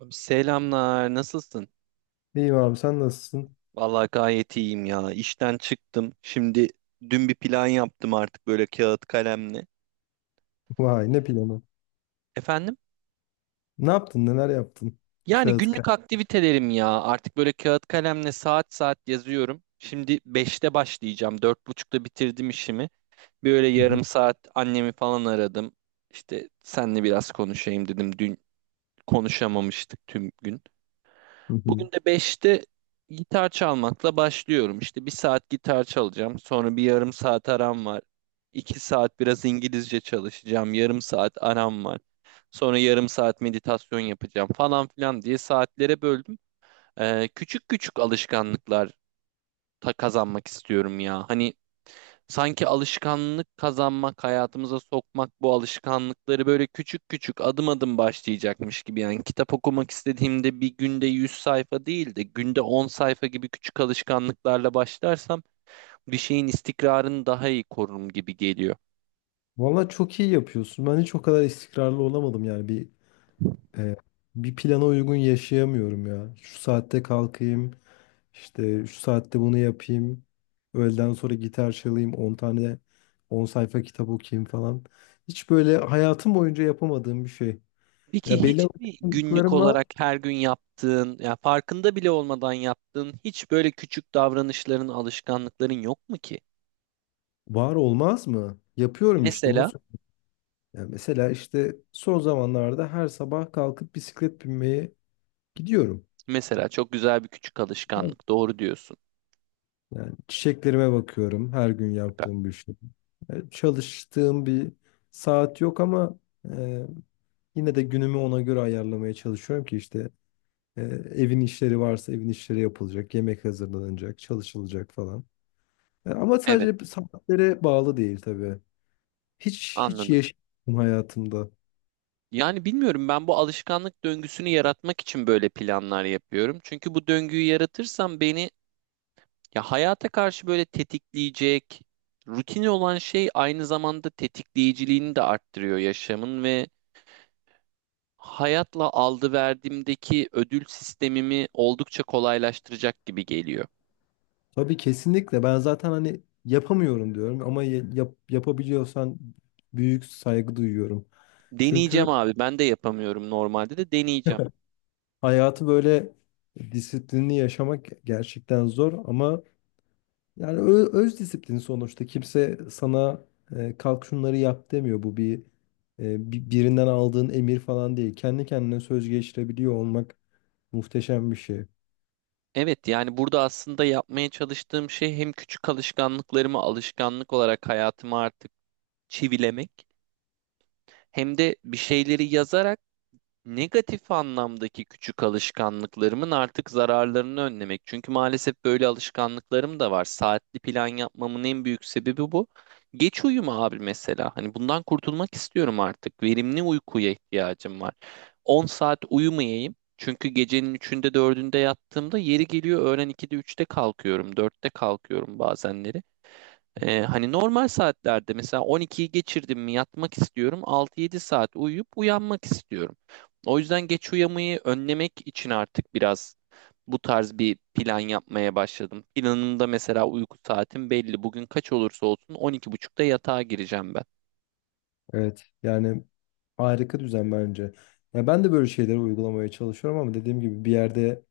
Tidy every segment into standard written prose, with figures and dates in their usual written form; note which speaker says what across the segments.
Speaker 1: Abi, selamlar, nasılsın?
Speaker 2: İyiyim abi sen nasılsın?
Speaker 1: Vallahi gayet iyiyim ya. İşten çıktım. Şimdi dün bir plan yaptım artık böyle kağıt kalemle.
Speaker 2: Vay ne planı.
Speaker 1: Efendim?
Speaker 2: Ne yaptın neler yaptın?
Speaker 1: Yani
Speaker 2: Kağıt
Speaker 1: günlük
Speaker 2: kağıt.
Speaker 1: aktivitelerim ya. Artık böyle kağıt kalemle saat saat yazıyorum. Şimdi beşte başlayacağım. Dört buçukta bitirdim işimi. Böyle
Speaker 2: Hı hı,
Speaker 1: yarım saat annemi falan aradım. İşte senle biraz konuşayım dedim. Dün konuşamamıştık tüm gün.
Speaker 2: hı hı.
Speaker 1: Bugün de beşte gitar çalmakla başlıyorum. İşte bir saat gitar çalacağım. Sonra bir yarım saat aram var. 2 saat biraz İngilizce çalışacağım. Yarım saat aram var. Sonra yarım saat meditasyon yapacağım falan filan diye saatlere böldüm. Küçük küçük alışkanlıklar ta kazanmak istiyorum ya. Hani, sanki alışkanlık kazanmak, hayatımıza sokmak bu alışkanlıkları böyle küçük küçük adım adım başlayacakmış gibi. Yani kitap okumak istediğimde bir günde 100 sayfa değil de günde 10 sayfa gibi küçük alışkanlıklarla başlarsam bir şeyin istikrarını daha iyi korurum gibi geliyor.
Speaker 2: Vallahi çok iyi yapıyorsun. Ben hiç o kadar istikrarlı olamadım, yani e, bir plana uygun yaşayamıyorum ya. Şu saatte kalkayım, işte şu saatte bunu yapayım. Öğleden sonra gitar çalayım, 10 sayfa kitap okuyayım falan. Hiç böyle hayatım boyunca yapamadığım bir şey.
Speaker 1: Peki
Speaker 2: Ya belli
Speaker 1: hiç mi günlük
Speaker 2: alışkanlıklarım var.
Speaker 1: olarak her gün yaptığın, ya farkında bile olmadan yaptığın hiç böyle küçük davranışların, alışkanlıkların yok mu ki?
Speaker 2: Var olmaz mı? Yapıyorum işte onu.
Speaker 1: Mesela,
Speaker 2: Ya mesela işte son zamanlarda her sabah kalkıp bisiklet binmeye gidiyorum.
Speaker 1: mesela çok güzel bir küçük alışkanlık. Doğru diyorsun.
Speaker 2: Yani çiçeklerime bakıyorum, her gün
Speaker 1: Süper.
Speaker 2: yaptığım bir şey. Yani çalıştığım bir saat yok, ama e, yine de günümü ona göre ayarlamaya çalışıyorum ki işte e, evin işleri varsa evin işleri yapılacak, yemek hazırlanacak, çalışılacak falan. Ama
Speaker 1: Evet.
Speaker 2: sadece saatlere bağlı değil tabii. Hiç hiç
Speaker 1: Anladım.
Speaker 2: yaşadım hayatımda.
Speaker 1: Yani bilmiyorum, ben bu alışkanlık döngüsünü yaratmak için böyle planlar yapıyorum. Çünkü bu döngüyü yaratırsam beni ya hayata karşı böyle tetikleyecek, rutin olan şey aynı zamanda tetikleyiciliğini de arttırıyor yaşamın ve hayatla aldı verdiğimdeki ödül sistemimi oldukça kolaylaştıracak gibi geliyor.
Speaker 2: Tabii, kesinlikle. Ben zaten hani yapamıyorum diyorum ama yap, yapabiliyorsan büyük saygı duyuyorum.
Speaker 1: Deneyeceğim
Speaker 2: Çünkü
Speaker 1: abi, ben de yapamıyorum normalde, de deneyeceğim.
Speaker 2: hayatı böyle disiplinli yaşamak gerçekten zor, ama yani öz disiplin sonuçta. Kimse sana kalk şunları yap demiyor. Bu bir birinden aldığın emir falan değil. Kendi kendine söz geçirebiliyor olmak muhteşem bir şey.
Speaker 1: Evet, yani burada aslında yapmaya çalıştığım şey hem küçük alışkanlıklarımı alışkanlık olarak hayatıma artık çivilemek hem de bir şeyleri yazarak negatif anlamdaki küçük alışkanlıklarımın artık zararlarını önlemek. Çünkü maalesef böyle alışkanlıklarım da var. Saatli plan yapmamın en büyük sebebi bu. Geç uyuma abi mesela. Hani bundan kurtulmak istiyorum artık. Verimli uykuya ihtiyacım var. 10 saat uyumayayım. Çünkü gecenin üçünde dördünde yattığımda yeri geliyor öğlen 2'de üçte kalkıyorum. Dörtte kalkıyorum bazenleri. Hani normal saatlerde mesela 12'yi geçirdim mi yatmak istiyorum. 6-7 saat uyuyup uyanmak istiyorum. O yüzden geç uyamayı önlemek için artık biraz bu tarz bir plan yapmaya başladım. Planımda mesela uyku saatim belli. Bugün kaç olursa olsun 12.30'da yatağa gireceğim ben.
Speaker 2: Evet. Yani harika düzen bence. Ya ben de böyle şeyleri uygulamaya çalışıyorum ama dediğim gibi bir yerde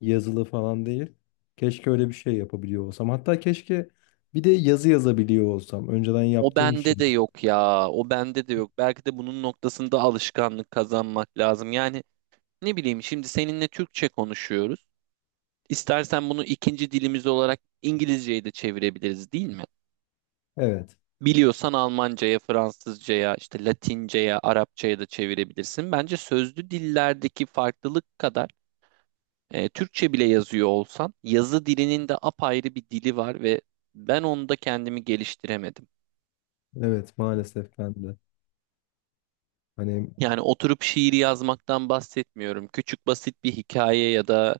Speaker 2: yazılı falan değil. Keşke öyle bir şey yapabiliyor olsam. Hatta keşke bir de yazı yazabiliyor olsam. Önceden
Speaker 1: O
Speaker 2: yaptığım bir şey.
Speaker 1: bende de yok ya. O bende de yok. Belki de bunun noktasında alışkanlık kazanmak lazım. Yani ne bileyim, şimdi seninle Türkçe konuşuyoruz. İstersen bunu ikinci dilimiz olarak İngilizce'ye de çevirebiliriz, değil mi?
Speaker 2: Evet.
Speaker 1: Biliyorsan Almanca'ya, Fransızca'ya, işte Latince'ye, Arapça'ya da çevirebilirsin. Bence sözlü dillerdeki farklılık kadar Türkçe bile yazıyor olsan yazı dilinin de apayrı bir dili var ve ben onda kendimi geliştiremedim.
Speaker 2: Evet, maalesef ben de. Hani
Speaker 1: Yani oturup şiir yazmaktan bahsetmiyorum. Küçük basit bir hikaye ya da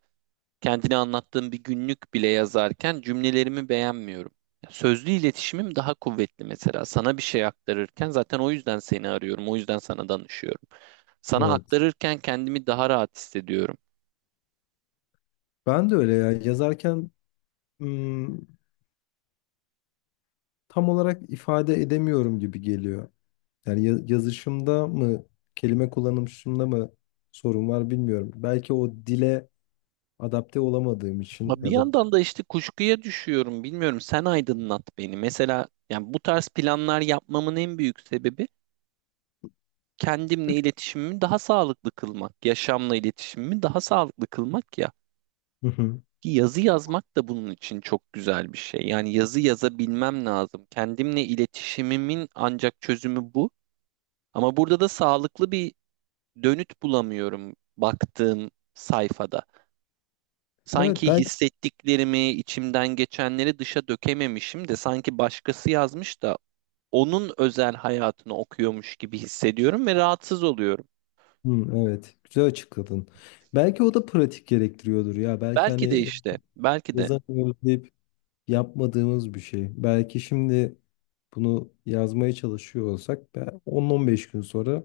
Speaker 1: kendini anlattığım bir günlük bile yazarken cümlelerimi beğenmiyorum. Sözlü iletişimim daha kuvvetli mesela. Sana bir şey aktarırken zaten o yüzden seni arıyorum, o yüzden sana danışıyorum. Sana
Speaker 2: evet.
Speaker 1: aktarırken kendimi daha rahat hissediyorum.
Speaker 2: Ben de öyle ya, yazarken ım, tam olarak ifade edemiyorum gibi geliyor. Yani yazışımda mı, kelime kullanışımda mı sorun var bilmiyorum. Belki o dile adapte olamadığım için,
Speaker 1: Ama bir
Speaker 2: ya da...
Speaker 1: yandan da işte kuşkuya düşüyorum. Bilmiyorum, sen aydınlat beni. Mesela yani bu tarz planlar yapmamın en büyük sebebi kendimle iletişimimi daha sağlıklı kılmak, yaşamla iletişimimi daha sağlıklı kılmak.
Speaker 2: Hı hı.
Speaker 1: Ki yazı yazmak da bunun için çok güzel bir şey. Yani yazı yazabilmem lazım. Kendimle iletişimimin ancak çözümü bu. Ama burada da sağlıklı bir dönüt bulamıyorum baktığım sayfada.
Speaker 2: Evet,
Speaker 1: Sanki
Speaker 2: belki.
Speaker 1: hissettiklerimi, içimden geçenleri dışa dökememişim de sanki başkası yazmış da onun özel hayatını okuyormuş gibi hissediyorum ve rahatsız oluyorum.
Speaker 2: Hı, evet, güzel açıkladın. Belki o da pratik gerektiriyordur ya. Belki
Speaker 1: Belki de
Speaker 2: hani
Speaker 1: işte, belki de.
Speaker 2: yazamıyoruz deyip yapmadığımız bir şey. Belki şimdi bunu yazmaya çalışıyor olsak, 10-15 gün sonra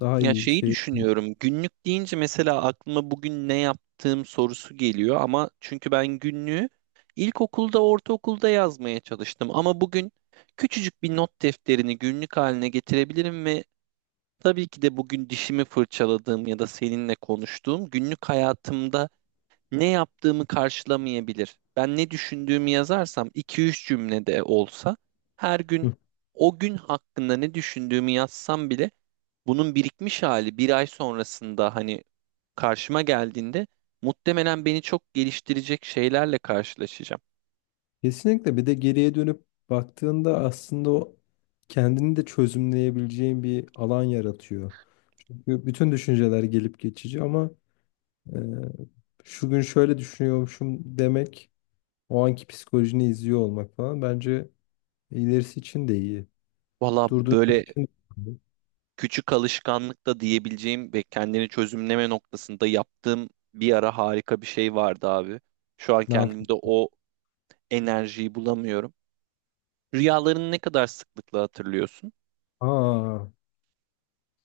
Speaker 2: daha
Speaker 1: Ya
Speaker 2: iyi bir
Speaker 1: şeyi
Speaker 2: şey.
Speaker 1: düşünüyorum. Günlük deyince mesela aklıma bugün ne yaptığım sorusu geliyor ama çünkü ben günlüğü ilkokulda, ortaokulda yazmaya çalıştım ama bugün küçücük bir not defterini günlük haline getirebilirim ve tabii ki de bugün dişimi fırçaladığım ya da seninle konuştuğum günlük hayatımda ne yaptığımı karşılamayabilir. Ben ne düşündüğümü yazarsam 2-3 cümlede olsa her gün o gün hakkında ne düşündüğümü yazsam bile bunun birikmiş hali bir ay sonrasında hani karşıma geldiğinde muhtemelen beni çok geliştirecek şeylerle karşılaşacağım.
Speaker 2: Kesinlikle, bir de geriye dönüp baktığında aslında o kendini de çözümleyebileceğin bir alan yaratıyor. Çünkü bütün düşünceler gelip geçici, ama e, şu gün şöyle düşünüyormuşum demek, o anki psikolojini izliyor olmak falan, bence ilerisi için de iyi.
Speaker 1: Valla
Speaker 2: Durduğun yer
Speaker 1: böyle
Speaker 2: için de iyi.
Speaker 1: küçük alışkanlık da diyebileceğim ve kendini çözümleme noktasında yaptığım bir ara harika bir şey vardı abi. Şu an
Speaker 2: Ne yapayım?
Speaker 1: kendimde o enerjiyi bulamıyorum. Rüyalarını ne kadar sıklıkla hatırlıyorsun?
Speaker 2: Aa,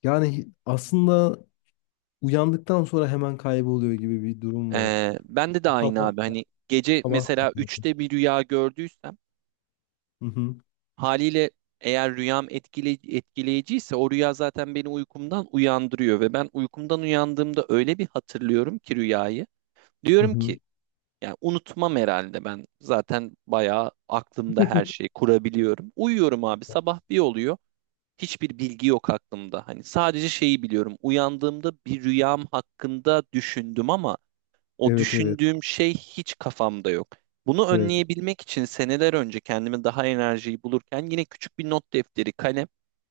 Speaker 2: yani aslında uyandıktan sonra hemen kayboluyor gibi bir durum var.
Speaker 1: Bende de aynı
Speaker 2: Sabah
Speaker 1: abi. Hani gece
Speaker 2: sabah.
Speaker 1: mesela üçte bir rüya gördüysem
Speaker 2: Hı hı,
Speaker 1: haliyle eğer rüyam etkileyiciyse o rüya zaten beni uykumdan uyandırıyor ve ben uykumdan uyandığımda öyle bir hatırlıyorum ki rüyayı.
Speaker 2: hı
Speaker 1: Diyorum
Speaker 2: hı.
Speaker 1: ki yani unutmam herhalde, ben zaten bayağı aklımda her şeyi kurabiliyorum. Uyuyorum abi, sabah bir oluyor, hiçbir bilgi yok aklımda. Hani sadece şeyi biliyorum, uyandığımda bir rüyam hakkında düşündüm ama o
Speaker 2: Evet evet.
Speaker 1: düşündüğüm şey hiç kafamda yok. Bunu
Speaker 2: Evet.
Speaker 1: önleyebilmek için seneler önce kendime daha enerjiyi bulurken yine küçük bir not defteri, kalem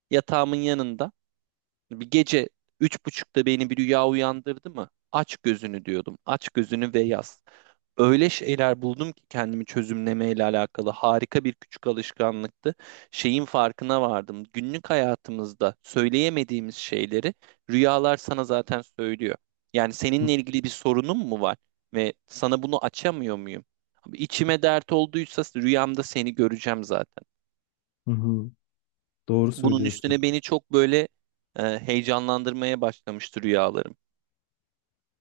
Speaker 1: yatağımın yanında. Bir gece üç buçukta beni bir rüya uyandırdı mı? Aç gözünü diyordum. Aç gözünü ve yaz. Öyle şeyler buldum ki kendimi çözümlemeyle alakalı harika bir küçük alışkanlıktı. Şeyin farkına vardım. Günlük hayatımızda söyleyemediğimiz şeyleri rüyalar sana zaten söylüyor. Yani seninle ilgili bir sorunun mu var ve sana bunu açamıyor muyum? Abi İçime dert olduysa rüyamda seni göreceğim zaten.
Speaker 2: Hı hı. Doğru
Speaker 1: Bunun
Speaker 2: söylüyorsun.
Speaker 1: üstüne beni çok böyle heyecanlandırmaya başlamıştı rüyalarım.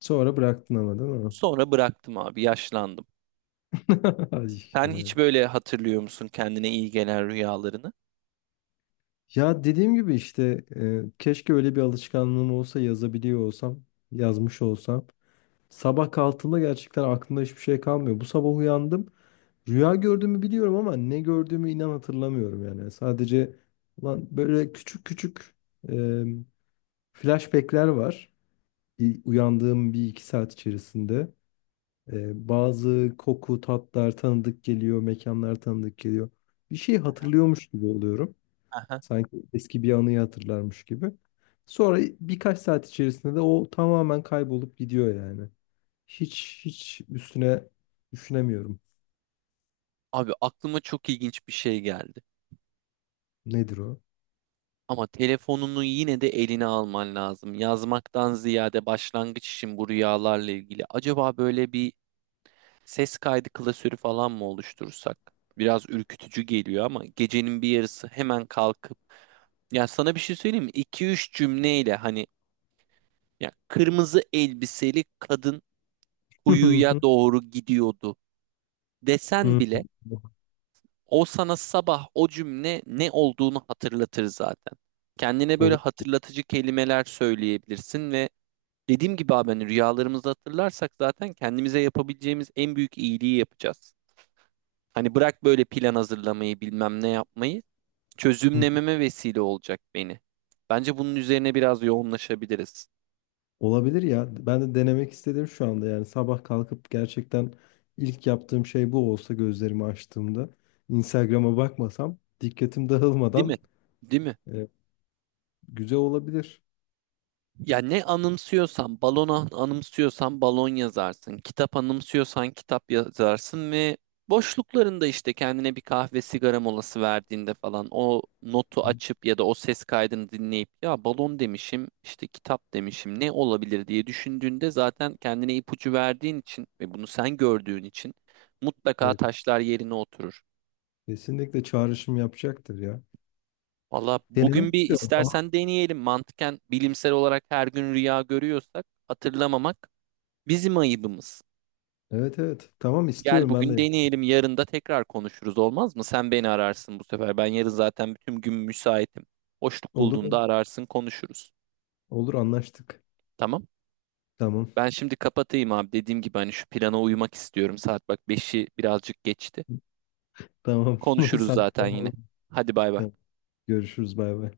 Speaker 2: Sonra bıraktın ama değil mi?
Speaker 1: Sonra bıraktım abi, yaşlandım.
Speaker 2: Ay
Speaker 1: Sen hiç
Speaker 2: be.
Speaker 1: böyle hatırlıyor musun kendine iyi gelen rüyalarını?
Speaker 2: Ya dediğim gibi işte, keşke öyle bir alışkanlığım olsa, yazabiliyor olsam, yazmış olsam. Sabah kalktığımda gerçekten aklımda hiçbir şey kalmıyor. Bu sabah uyandım. Rüya gördüğümü biliyorum ama ne gördüğümü inan hatırlamıyorum yani. Sadece lan böyle küçük küçük e, flashbackler var. Uyandığım bir iki saat içerisinde. Bazı koku, tatlar tanıdık geliyor, mekanlar tanıdık geliyor. Bir şey hatırlıyormuş gibi oluyorum.
Speaker 1: Aha.
Speaker 2: Sanki eski bir anıyı hatırlarmış gibi. Sonra birkaç saat içerisinde de o tamamen kaybolup gidiyor yani. Hiç hiç üstüne düşünemiyorum.
Speaker 1: Abi aklıma çok ilginç bir şey geldi.
Speaker 2: Nedir o?
Speaker 1: Ama telefonunu yine de eline alman lazım. Yazmaktan ziyade başlangıç için bu rüyalarla ilgili. Acaba böyle bir ses kaydı klasörü falan mı oluştursak? Biraz ürkütücü geliyor ama gecenin bir yarısı hemen kalkıp ya sana bir şey söyleyeyim mi? 2-3 cümleyle hani, ya kırmızı elbiseli kadın kuyuya doğru gidiyordu desen bile o sana sabah o cümle ne olduğunu hatırlatır zaten. Kendine böyle
Speaker 2: Ol-
Speaker 1: hatırlatıcı kelimeler söyleyebilirsin ve dediğim gibi abi, hani rüyalarımızı hatırlarsak zaten kendimize yapabileceğimiz en büyük iyiliği yapacağız. Hani bırak böyle plan hazırlamayı, bilmem ne yapmayı, çözümlememe vesile olacak beni. Bence bunun üzerine biraz yoğunlaşabiliriz.
Speaker 2: Olabilir ya. Ben de denemek istedim şu anda, yani sabah kalkıp gerçekten ilk yaptığım şey bu olsa, gözlerimi açtığımda Instagram'a bakmasam, dikkatim
Speaker 1: Değil mi?
Speaker 2: dağılmadan...
Speaker 1: Değil mi?
Speaker 2: Evet, güzel olabilir.
Speaker 1: Ya ne anımsıyorsan, balona anımsıyorsan balon yazarsın. Kitap anımsıyorsan kitap yazarsın ve boşluklarında işte kendine bir kahve sigara molası verdiğinde falan o notu açıp ya da o ses kaydını dinleyip ya balon demişim, işte kitap demişim, ne olabilir diye düşündüğünde zaten kendine ipucu verdiğin için ve bunu sen gördüğün için mutlaka
Speaker 2: Evet,
Speaker 1: taşlar yerine oturur.
Speaker 2: kesinlikle çağrışım yapacaktır ya.
Speaker 1: Valla bugün
Speaker 2: Denemek
Speaker 1: bir
Speaker 2: istiyorum. Tamam.
Speaker 1: istersen deneyelim. Mantıken bilimsel olarak her gün rüya görüyorsak hatırlamamak bizim ayıbımız.
Speaker 2: Evet evet. Tamam,
Speaker 1: Gel
Speaker 2: istiyorum ben
Speaker 1: bugün
Speaker 2: de.
Speaker 1: deneyelim, yarın da tekrar konuşuruz, olmaz mı? Sen beni ararsın bu sefer. Ben yarın zaten bütün gün müsaitim. Boşluk bulduğunda
Speaker 2: Olur.
Speaker 1: ararsın, konuşuruz.
Speaker 2: Olur, anlaştık.
Speaker 1: Tamam?
Speaker 2: Tamam.
Speaker 1: Ben şimdi kapatayım abi. Dediğim gibi hani şu plana uymak istiyorum. Saat bak, beşi birazcık geçti.
Speaker 2: Tamam.
Speaker 1: Konuşuruz
Speaker 2: Sen-
Speaker 1: zaten yine.
Speaker 2: Tamam.
Speaker 1: Hadi bay bay.
Speaker 2: Görüşürüz, bay bay.